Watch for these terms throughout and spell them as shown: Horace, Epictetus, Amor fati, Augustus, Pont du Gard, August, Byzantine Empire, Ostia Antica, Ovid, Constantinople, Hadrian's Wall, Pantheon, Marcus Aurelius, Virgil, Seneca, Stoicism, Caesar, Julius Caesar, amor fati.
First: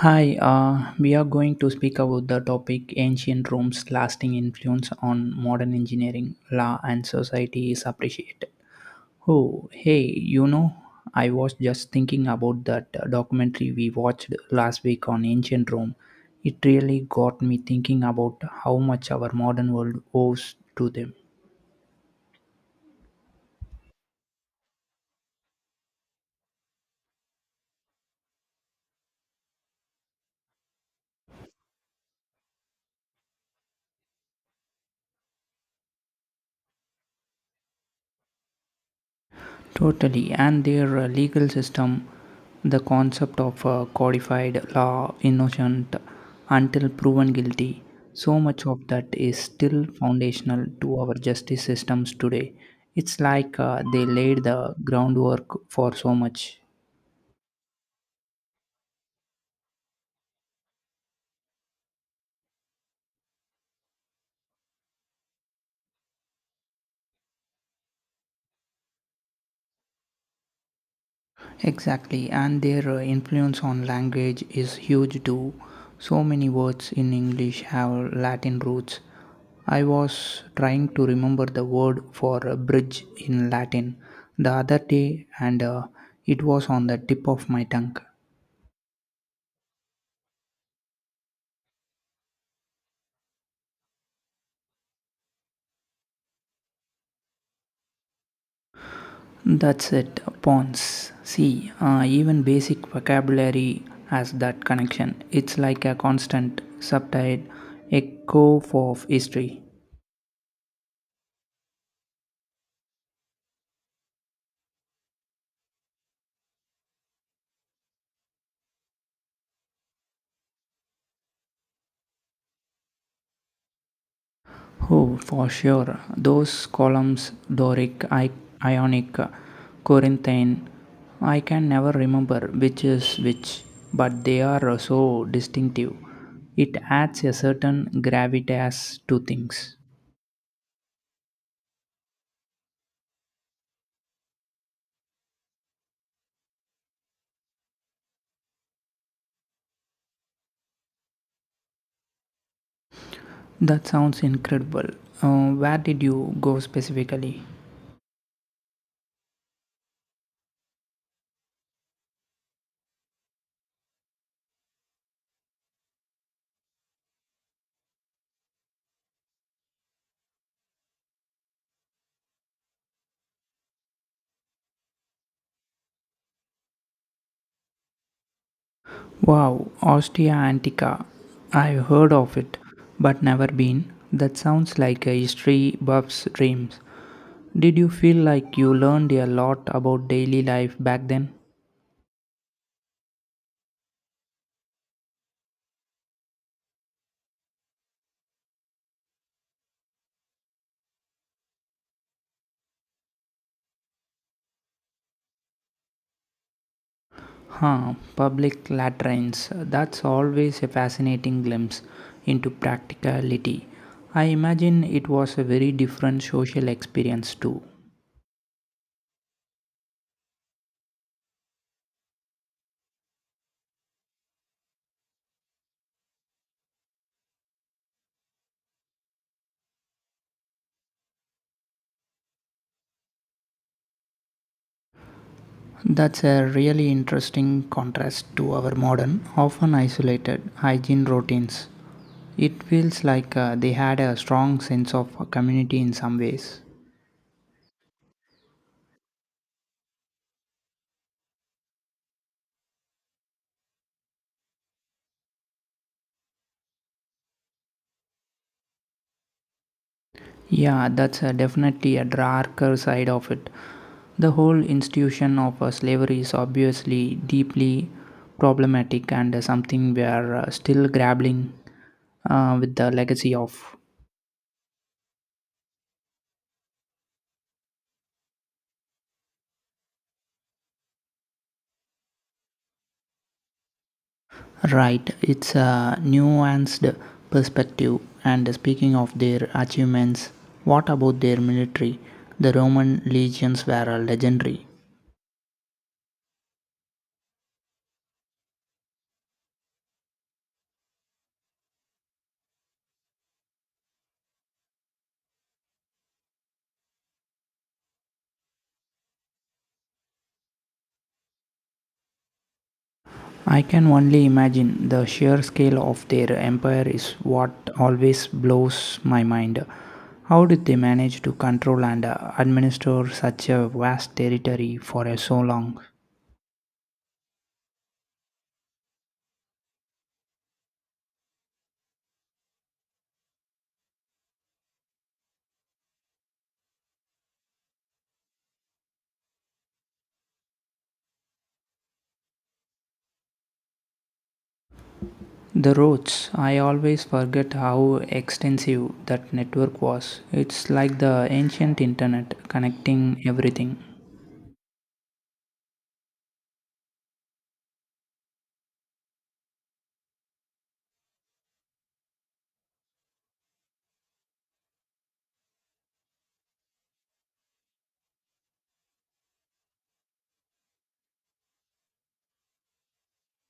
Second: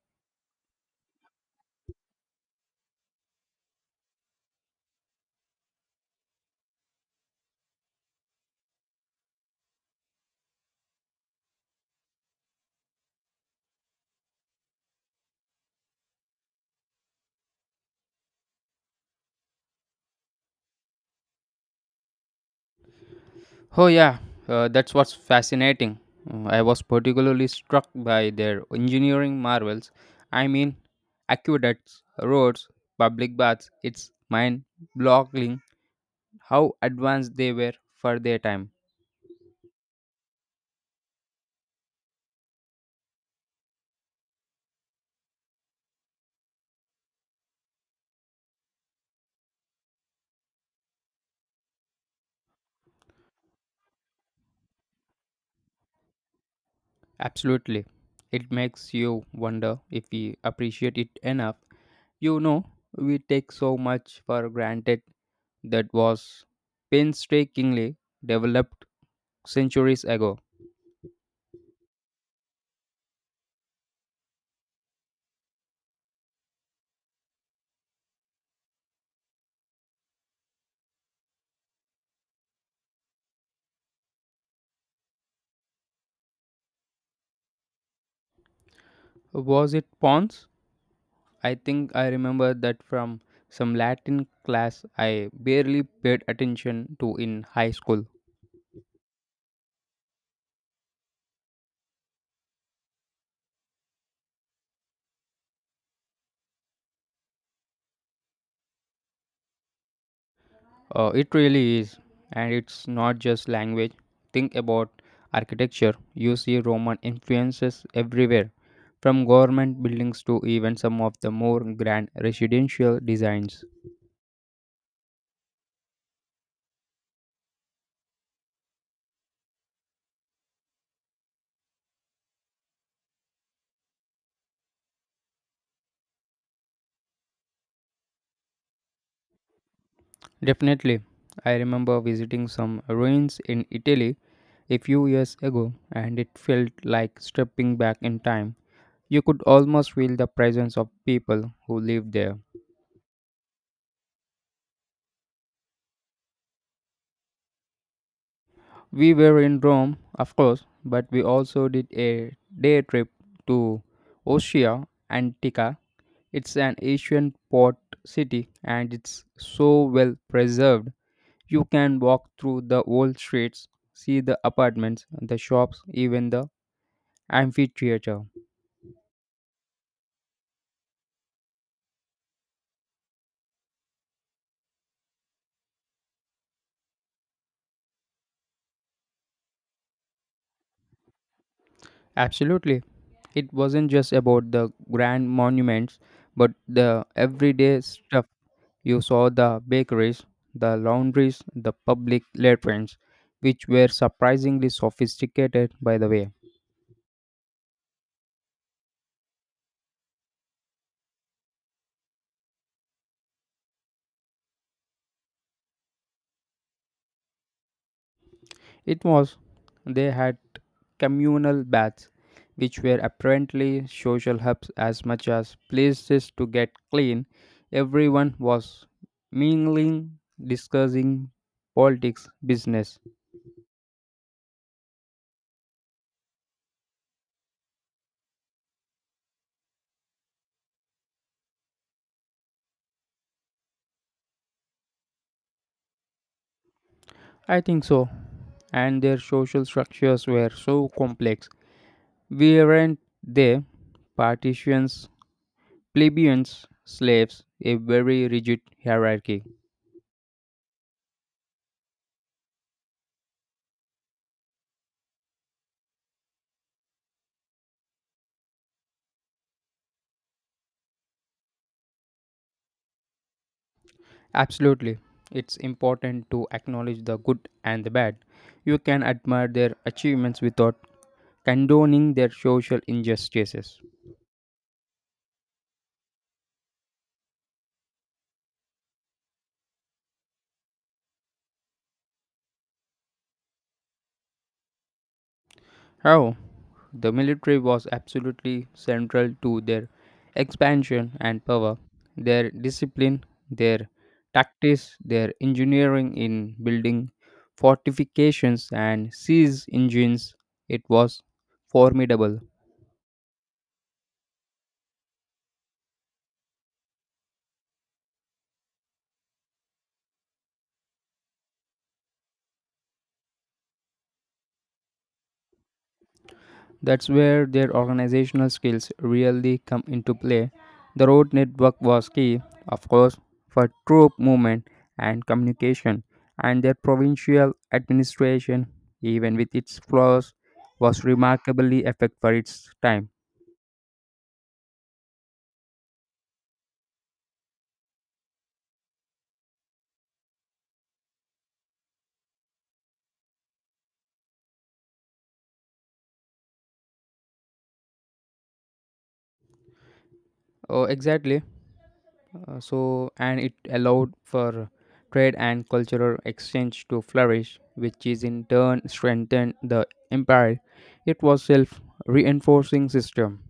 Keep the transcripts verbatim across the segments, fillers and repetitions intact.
Hi, uh, we are going to speak about the topic ancient Rome's lasting influence on modern engineering, law, and society is appreciated. Oh, hey, you know, I was just thinking about that uh, documentary we watched last week on ancient Rome. It really got me thinking about how much our modern world owes to them. Oh, yeah, uh, that's what's fascinating. Uh, I was particularly struck by their engineering marvels. I mean, aqueducts, roads, public baths. It's mind boggling how advanced they were for their time. Totally, and their uh, legal system, the concept of uh, codified law, innocent until proven guilty, so much of that is still foundational to our justice systems today. It's like uh, they laid the groundwork for so much. Absolutely. It makes you wonder if we appreciate it enough. You know, we take so much for granted that was painstakingly developed centuries ago. Exactly, and their uh, influence on language is huge too. So many words in English have Latin roots. I was trying to remember the word for a bridge in Latin the other day, and uh, it was on the tip of my tongue. Was it pawns? I think I remember that from some Latin class I barely paid attention to in high school. That's it, pawns. See, uh, even basic vocabulary has that connection. It's like a constant, subtitled echo of history. Uh, it really is, and it's not just language. Think about architecture. You see Roman influences everywhere, from government buildings to even some of the more grand residential designs. Oh, for sure. Those columns, Doric, I- Ionic, Corinthian, I can never remember which is which, but they are so distinctive. It adds a certain gravitas to things. Definitely, I remember visiting some ruins in Italy a few years ago, and it felt like stepping back in time. You could almost feel the presence of people who lived there. That sounds incredible. Uh, where did you go specifically? We were in Rome, of course, but we also did a day trip to Ostia Antica. It's an ancient port city and it's so well preserved. You can walk through the old streets, see the apartments, the shops, even the amphitheater. Wow, Ostia Antica. I've heard of it, but never been. That sounds like a history buff's dreams. Did you feel like you learned a lot about daily life back then? Absolutely. It wasn't just about the grand monuments, but the everyday stuff. You saw the bakeries, the laundries, the public latrines, which were surprisingly sophisticated, by the way. Huh, public latrines. That's always a fascinating glimpse into practicality. I imagine it was a very different social experience too. It was they had communal baths, which were apparently social hubs as much as places to get clean. Everyone was mingling, discussing politics, business. That's a really interesting contrast to our modern, often isolated hygiene routines. It feels like uh, they had a strong sense of community in some ways. I think so. And their social structures were so complex. We weren't there. Partitions, plebeians, slaves, a very rigid hierarchy. Yeah, that's uh, definitely a darker side of it. The whole institution of uh, slavery is obviously deeply problematic and uh, something we are uh, still grappling uh, with the legacy of. Absolutely. It's important to acknowledge the good and the bad. You can admire their achievements without condoning their social injustices. Right, it's a nuanced perspective. And speaking of their achievements, what about their military? The Roman legions were uh, legendary. How? The military was absolutely central to their expansion and power. Their discipline, their tactics, their engineering in building fortifications and siege engines, it was formidable. I can only imagine. The sheer scale of their empire is what always blows my mind. How did they manage to control and uh, administer such a vast territory for uh, so long? That's where their organizational skills really come into play. The road network was key, of course, for troop movement and communication, and their provincial administration, even with its flaws, was remarkably effective for its time. The roads, I always forget how extensive that network was. It's like the ancient internet connecting everything. Oh, exactly. Uh, so, and it allowed for trade and cultural exchange to flourish, which is in turn strengthened the empire. It was self-reinforcing system.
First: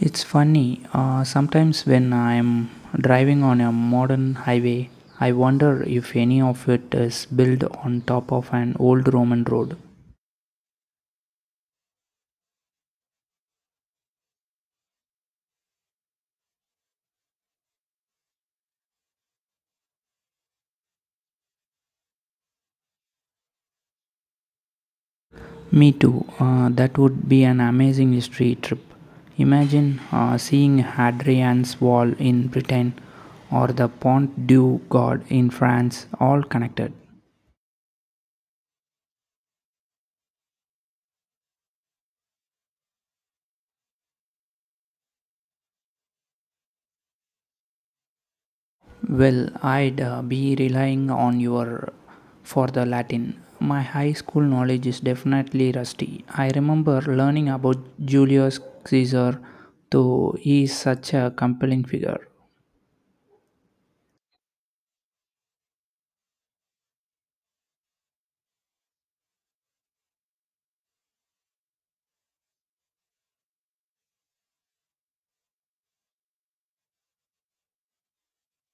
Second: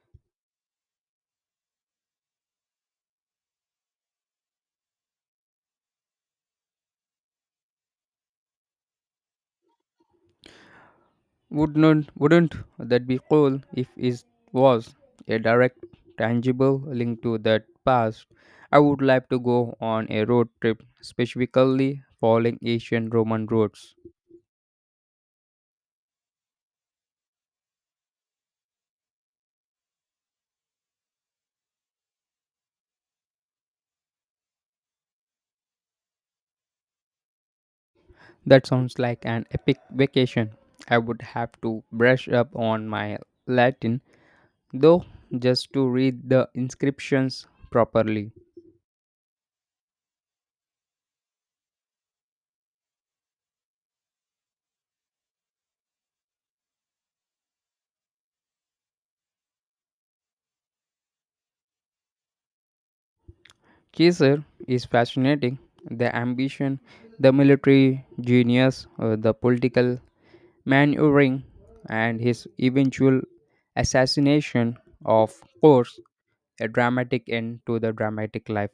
It's funny, uh, sometimes when I'm driving on a modern highway, I wonder if any of it is built on top of an old Roman road. Wouldn't wouldn't that be cool if it was a direct, tangible link to that past? I would like to go on a road trip, specifically following ancient Roman roads. Me too, uh, that would be an amazing history trip. Imagine uh, seeing Hadrian's Wall in Britain or the Pont du Gard in France, all connected. That sounds like an epic vacation. I would have to brush up on my Latin, though, just to read the inscriptions properly. Well, I'd uh, be relying on your for the Latin. My high school knowledge is definitely rusty. I remember learning about Julius Caesar, though he is such a compelling figure. Caesar is fascinating. The ambition, the military genius, uh, the political maneuvering, and his eventual assassination, of course, a dramatic end to the dramatic life.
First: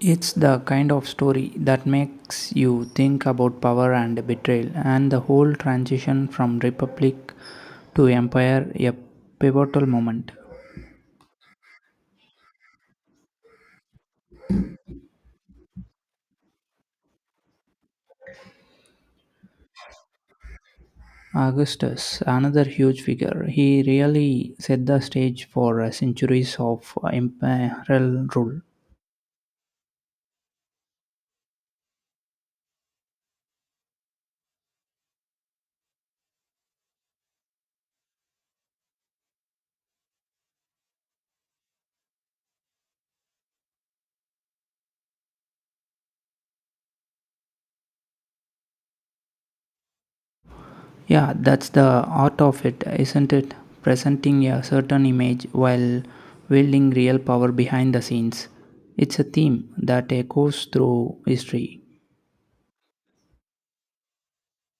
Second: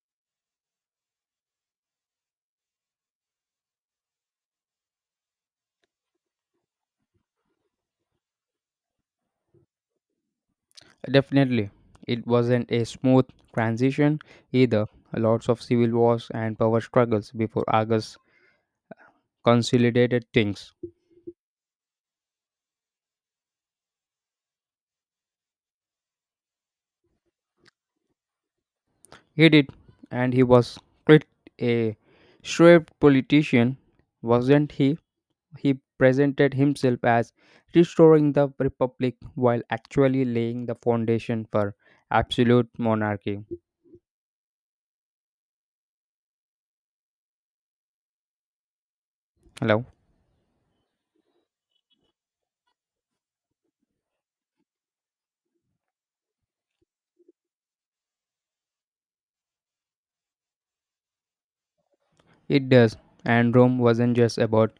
It's the kind of story that makes you think about power and betrayal, and the whole transition from republic to empire a pivotal moment. Definitely, it wasn't a smooth transition either. Lots of civil wars and power struggles before August consolidated things. Augustus, another huge figure, he really set the stage for uh, centuries of uh, imperial rule. He did, and he was quite a shrewd politician, wasn't he? He presented himself as restoring the republic while actually laying the foundation for absolute monarchy. Hello? Yeah, that's the art of it, isn't it? Presenting a certain image while wielding real power behind the scenes. It's a theme that echoes through history. It does. And Rome wasn't just about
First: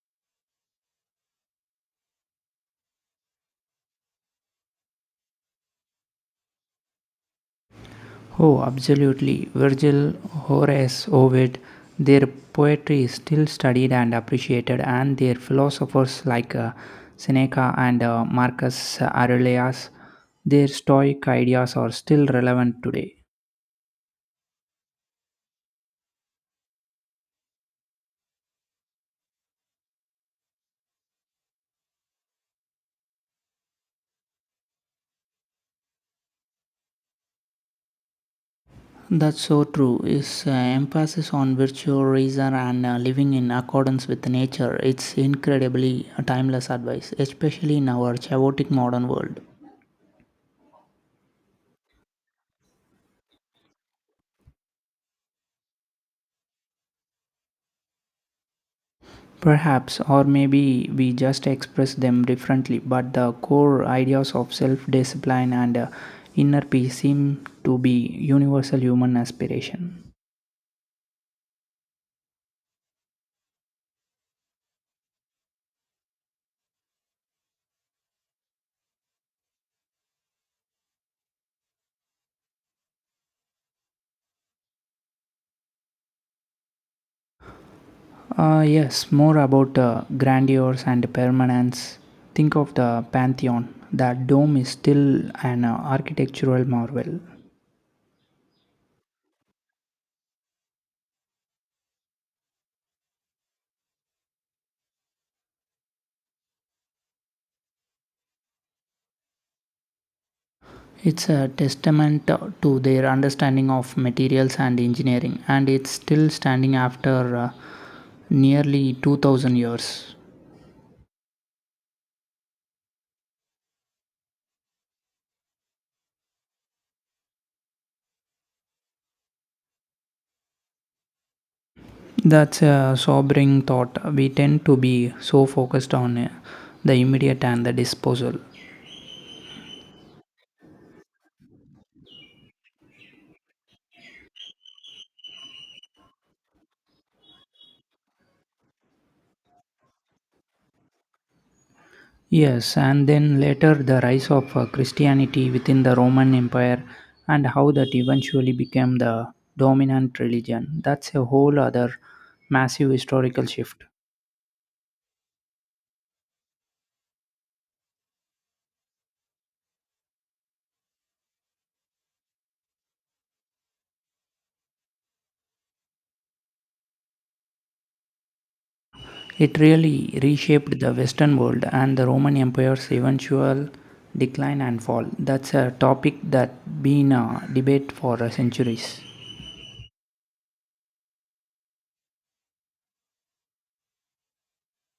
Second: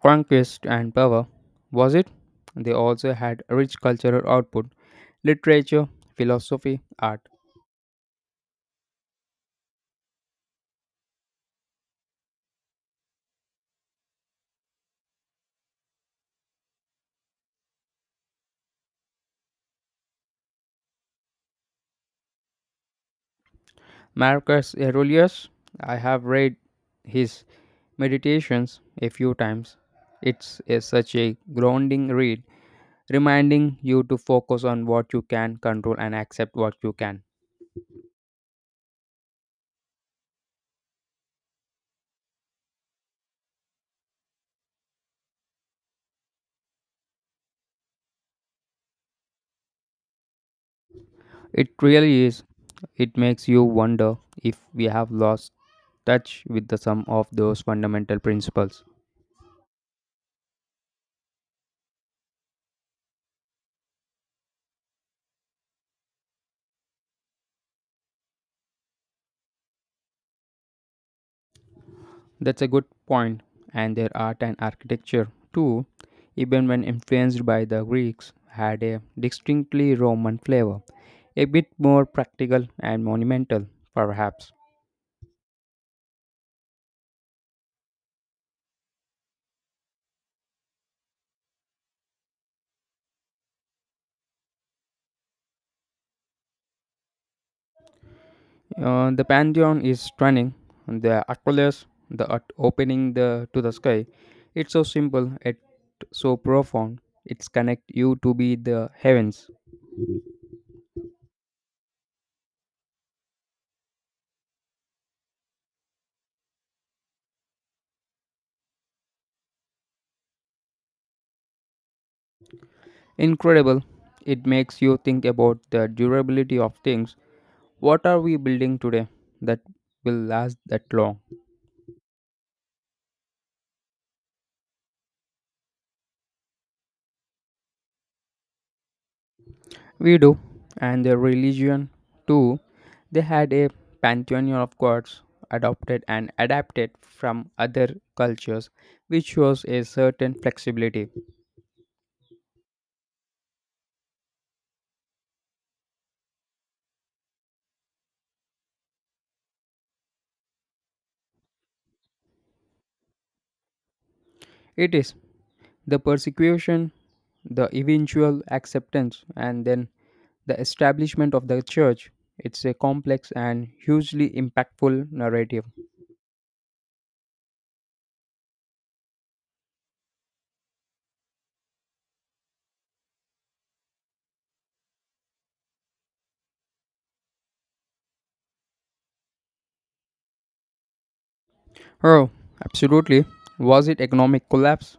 conquest and power, was it? They also had rich cultural output, literature, philosophy, art. Oh, absolutely. Virgil, Horace, Ovid, their poetry is still studied and appreciated, and their philosophers like uh, Seneca and uh, Marcus Aurelius, their Stoic ideas are still relevant today. Marcus Aurelius, I have read his meditations a few times. It's a, such a grounding read reminding you to focus on what you can control and accept what you can. That's so true. Is uh, emphasis on virtue, reason, and uh, living in accordance with nature. It's incredibly timeless advice, especially in our chaotic modern world. It really is. It makes you wonder if we have lost touch with the sum of those fundamental principles. Perhaps, or maybe we just express them differently, but the core ideas of self discipline and uh, inner peace seem to be universal human aspiration. That's a good point, and their art and architecture, too, even when influenced by the Greeks, had a distinctly Roman flavor, a bit more practical and monumental, perhaps. Uh, yes, more about uh, grandeurs and permanence. Think of the Pantheon. That dome is still an uh, architectural marvel. Uh, the Pantheon is stunning. The Aqueles, the ut- opening the to the sky. It's so simple yet so profound. It's connect you to be the heavens. It's a testament uh, to their understanding of materials and engineering, and it's still standing after uh, nearly two thousand years. Incredible. It makes you think about the durability of things. What are we building today that will last that long? That's a sobering thought. We tend to be so focused on uh, the immediate and the disposal. We do, and their religion too. They had a pantheon of gods adopted and adapted from other cultures, which shows a certain flexibility. Yes, and then later the rise of uh, Christianity within the Roman Empire and how that eventually became the dominant religion. That's a whole other massive historical shift. It is the persecution, the eventual acceptance, and then the establishment of the church. It's a complex and hugely impactful narrative. It really reshaped the Western world and the Roman Empire's eventual decline and fall. That's a topic that been a debate for uh, centuries. Oh, absolutely. Was it economic collapse?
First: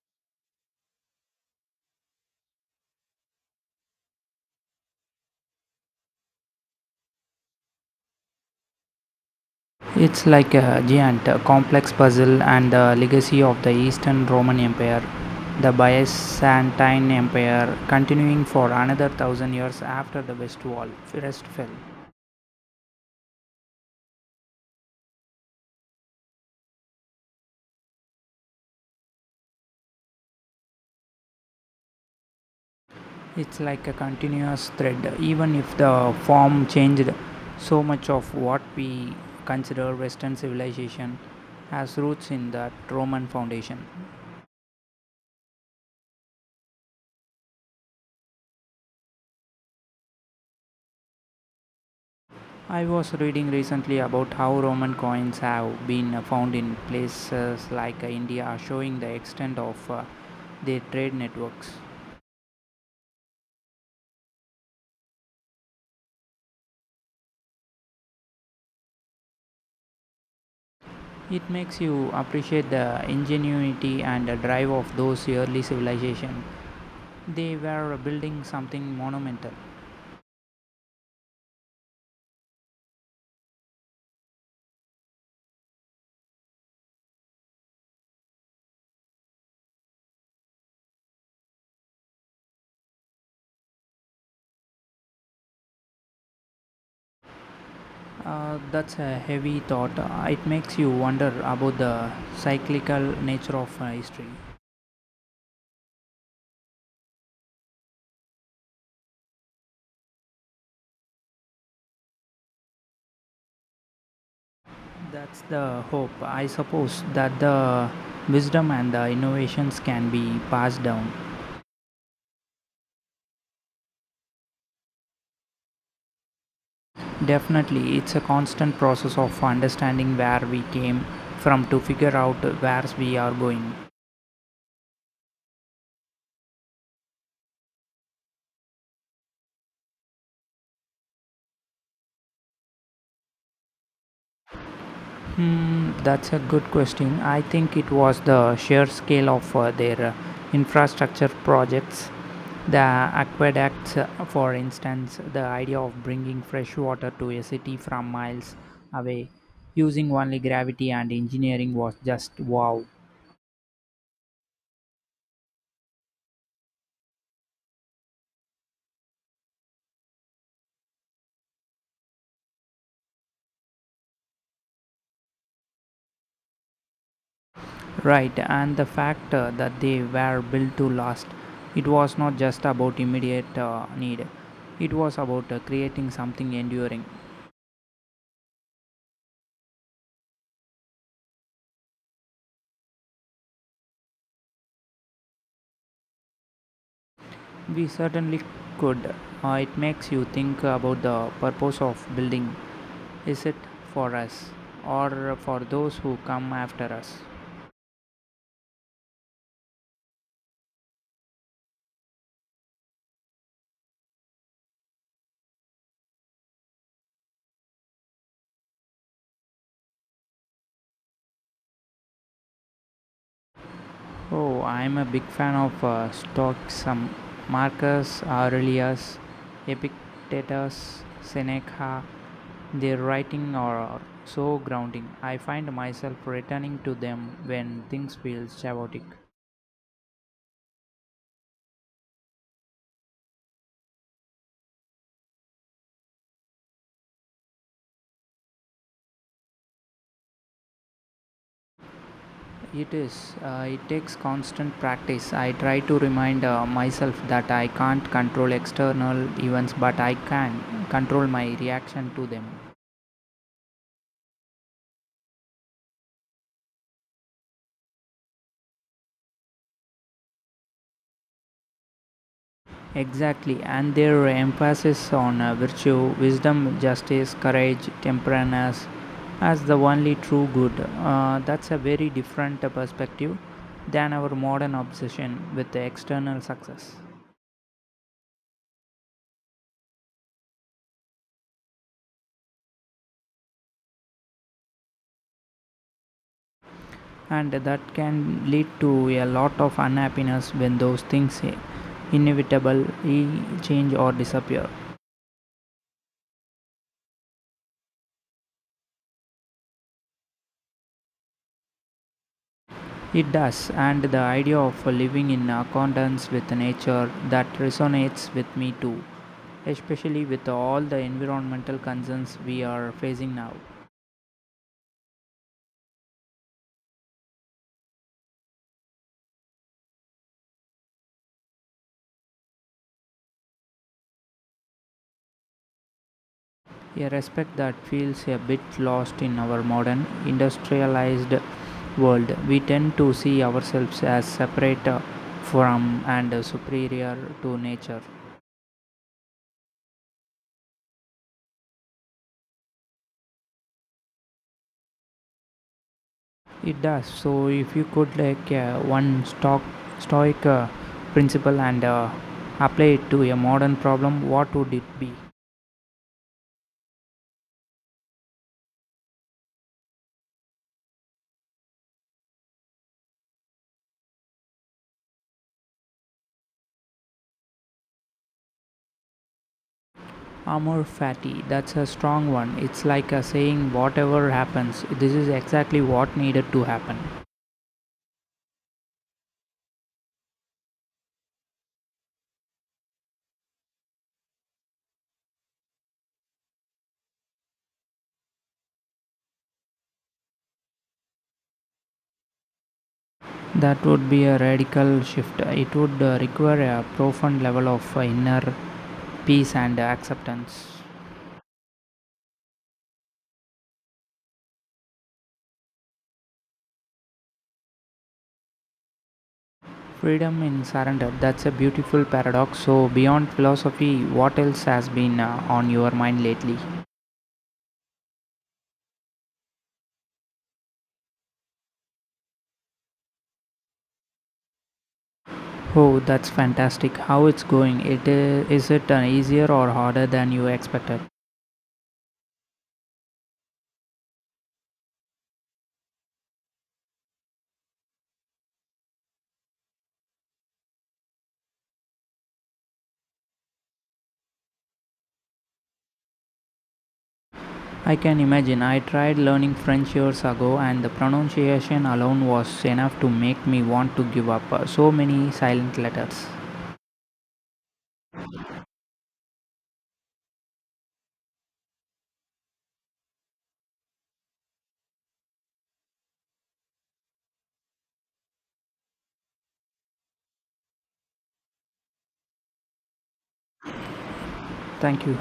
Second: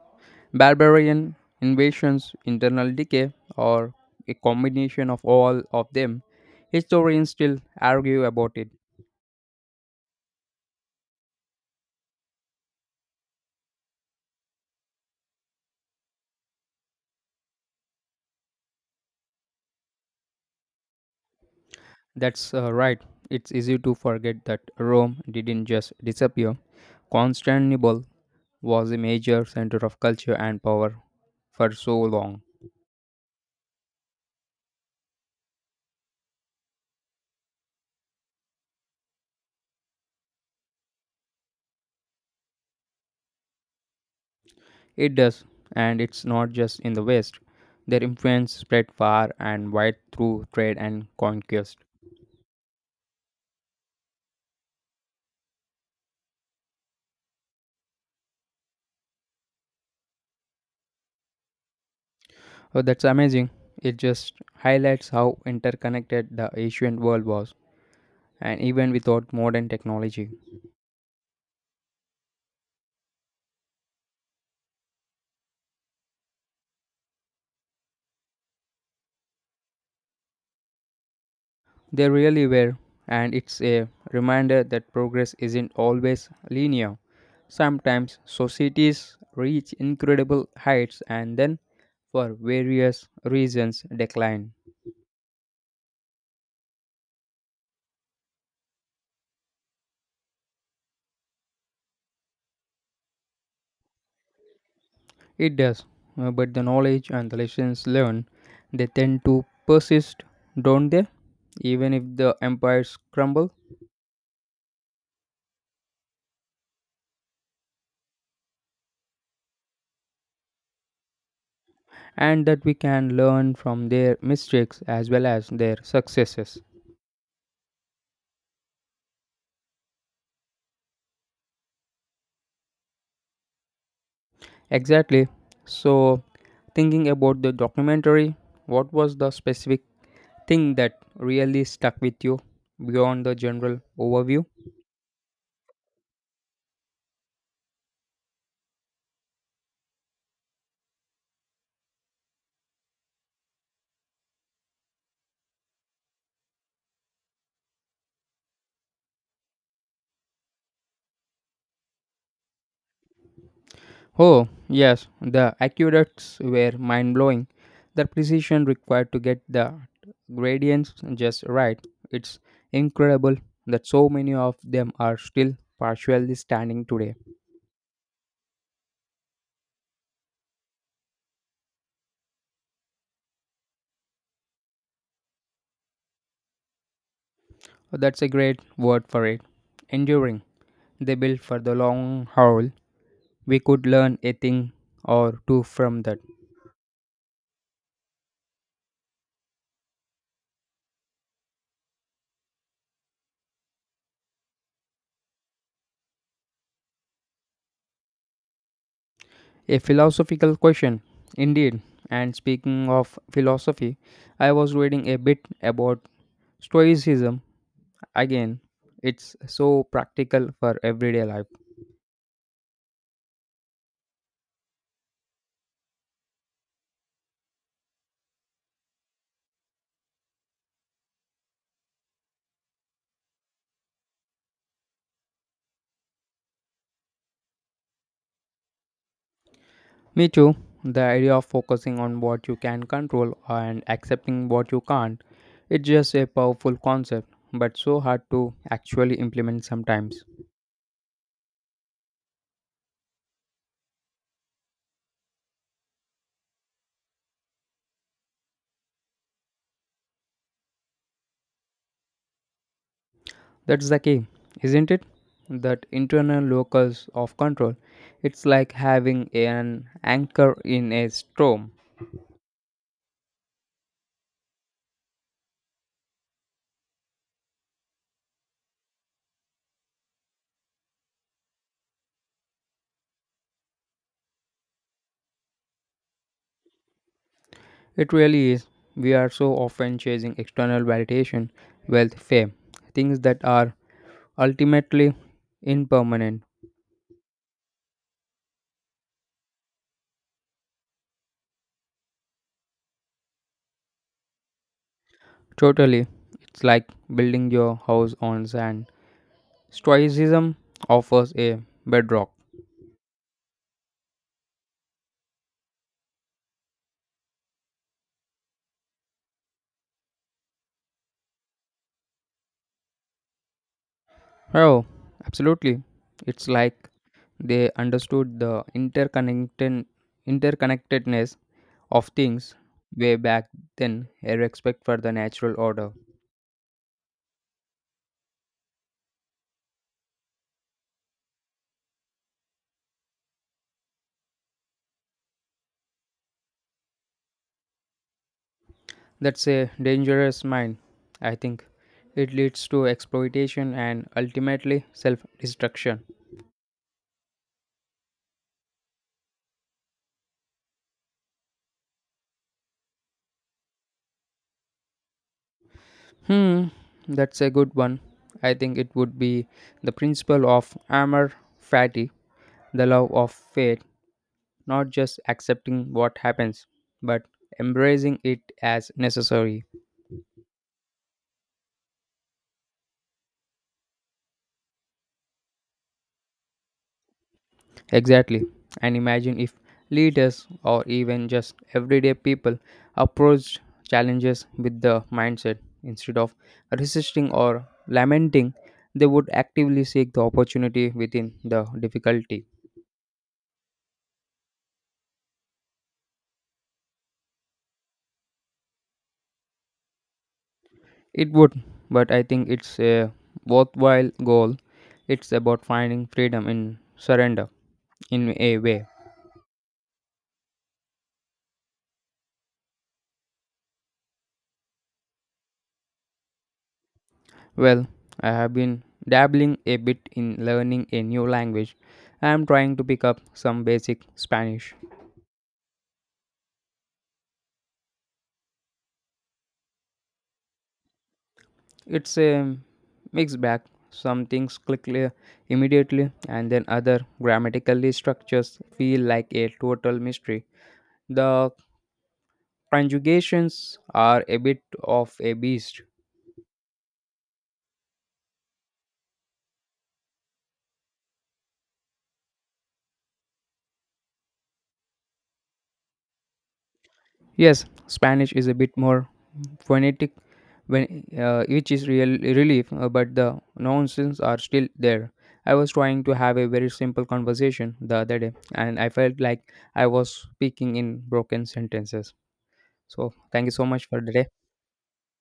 Barbarian invasions, internal decay, or a combination of all of them, historians still argue about it. It's like a giant uh, complex puzzle and the legacy of the Eastern Roman Empire, the Byzantine Empire, continuing for another thousand years after the West Wall first fell. That's uh, right. It's easy to forget that Rome didn't just disappear. Constantinople was a major center of culture and power for so long. It's like a continuous thread, even if the form changed. So much of what we consider Western civilization has roots in that Roman foundation. It does, and it's not just in the West. Their influence spread far and wide through trade and conquest. I was reading recently about how Roman coins have been found in places like India, showing the extent of uh, their trade networks. Oh, that's amazing. It just highlights how interconnected the ancient world was, and even without modern technology, It makes you appreciate the ingenuity and the drive of those early civilizations. They were building something monumental. they really were. And it's a reminder that progress isn't always linear. Sometimes societies reach incredible heights and then, for various reasons, decline. Uh, that's a heavy thought. Uh, It makes you wonder about the cyclical nature of uh, history. It does, uh, but the knowledge and the lessons learned, they tend to persist, don't they? Even if the empires crumble. That's the hope. I suppose that the wisdom and the innovations can be passed down. And that we can learn from their mistakes as well as their successes. Definitely, it's a constant process of understanding where we came from to figure out where we are going. Exactly. So, thinking about the documentary, what was the specific thing that really stuck with you beyond the general overview? Hmm, that's a good question. I think it was the sheer scale of uh, their uh, infrastructure projects. The aqueducts, uh, for instance, the idea of bringing fresh water to a city from miles away using only gravity and engineering was just wow. Oh, yes, the accurates were mind blowing. The precision required to get the gradients just right. It's incredible that so many of them are still partially standing today. Right, and the fact uh, that they were built to last, it was not just about immediate uh, need, it was about uh, creating something enduring. That's a great word for it. Enduring. They built for the long haul. We could learn a thing or two from that. We certainly could. Uh, it makes you think about the purpose of building. Is it for us or for those who come after us? A philosophical question, indeed. And speaking of philosophy, I was reading a bit about Stoicism again. It's so practical for everyday life. Oh, I'm a big fan of uh, Stoicism. Marcus Aurelius, Epictetus, Seneca, their writing are so grounding. I find myself returning to them when things feel chaotic. Me too. The idea of focusing on what you can control and accepting what you can't. It's just a powerful concept, but so hard to actually implement sometimes. It is. Uh, it takes constant practice. I try to remind uh, myself that I can't control external events, but I can control my reaction to them. That's the key, isn't it? That internal locus of control. It's like having an anchor in a storm. Exactly, and their emphasis on uh, virtue, wisdom, justice, courage, temperance as the only true good. Uh, that's a very different uh, perspective than our modern obsession with the external success. It really is. We are so often chasing external validation, wealth, fame, things that are ultimately impermanent. And that can lead to a lot of unhappiness when those things inevitably change or disappear. Totally. It's like building your house on sand. Stoicism offers a bedrock. It does, and the idea of living in accordance with nature, that resonates with me too, especially with all the environmental concerns we are facing now. Oh, absolutely. It's like they understood the interconnected interconnectedness of things way back then, a respect for the natural order. A respect that feels a bit lost in our modern industrialized world. We tend to see ourselves as separate uh, from and superior to nature. That's a dangerous mind, I think. It leads to exploitation and ultimately self-destruction. It does. So if you could like uh, one stock stoic uh, principle and uh, apply it to a modern problem, what would it be? Hmm, that's a good one. I think it would be the principle of amor fati, the love of fate not just accepting what happens, but embracing it as necessary. Amor fati. That's a strong one. It's like a saying whatever happens, this is exactly what needed to happen. Exactly. And imagine if leaders or even just everyday people approached challenges with the mindset instead of resisting or lamenting, they would actively seek the opportunity within the difficulty. That would be a radical shift. It would uh, require a profound level of uh, inner peace and uh, acceptance. It would, but I think it's a worthwhile goal. It's about finding freedom in surrender in a way. Freedom in surrender. That's a beautiful paradox. So, beyond philosophy, what else has been uh, on your mind lately? Well, I have been dabbling a bit in learning a new language. I am trying to pick up some basic Spanish. Oh, that's fantastic. How it's going? It is is it uh, easier or harder than you expected? It's a mixed bag. Some things click le- immediately, and then other grammatically structures feel like a total mystery. The conjugations are a bit of a beast. I can imagine. I tried learning French years ago and the pronunciation alone was enough to make me want to give up. Uh, so many silent letters. Yes, Spanish is a bit more phonetic when uh, each is real relief, uh, but the nonsense are still there. I was trying to have a very simple conversation the other day, and I felt like I was speaking in broken sentences. So thank you so much for the day. Thank you.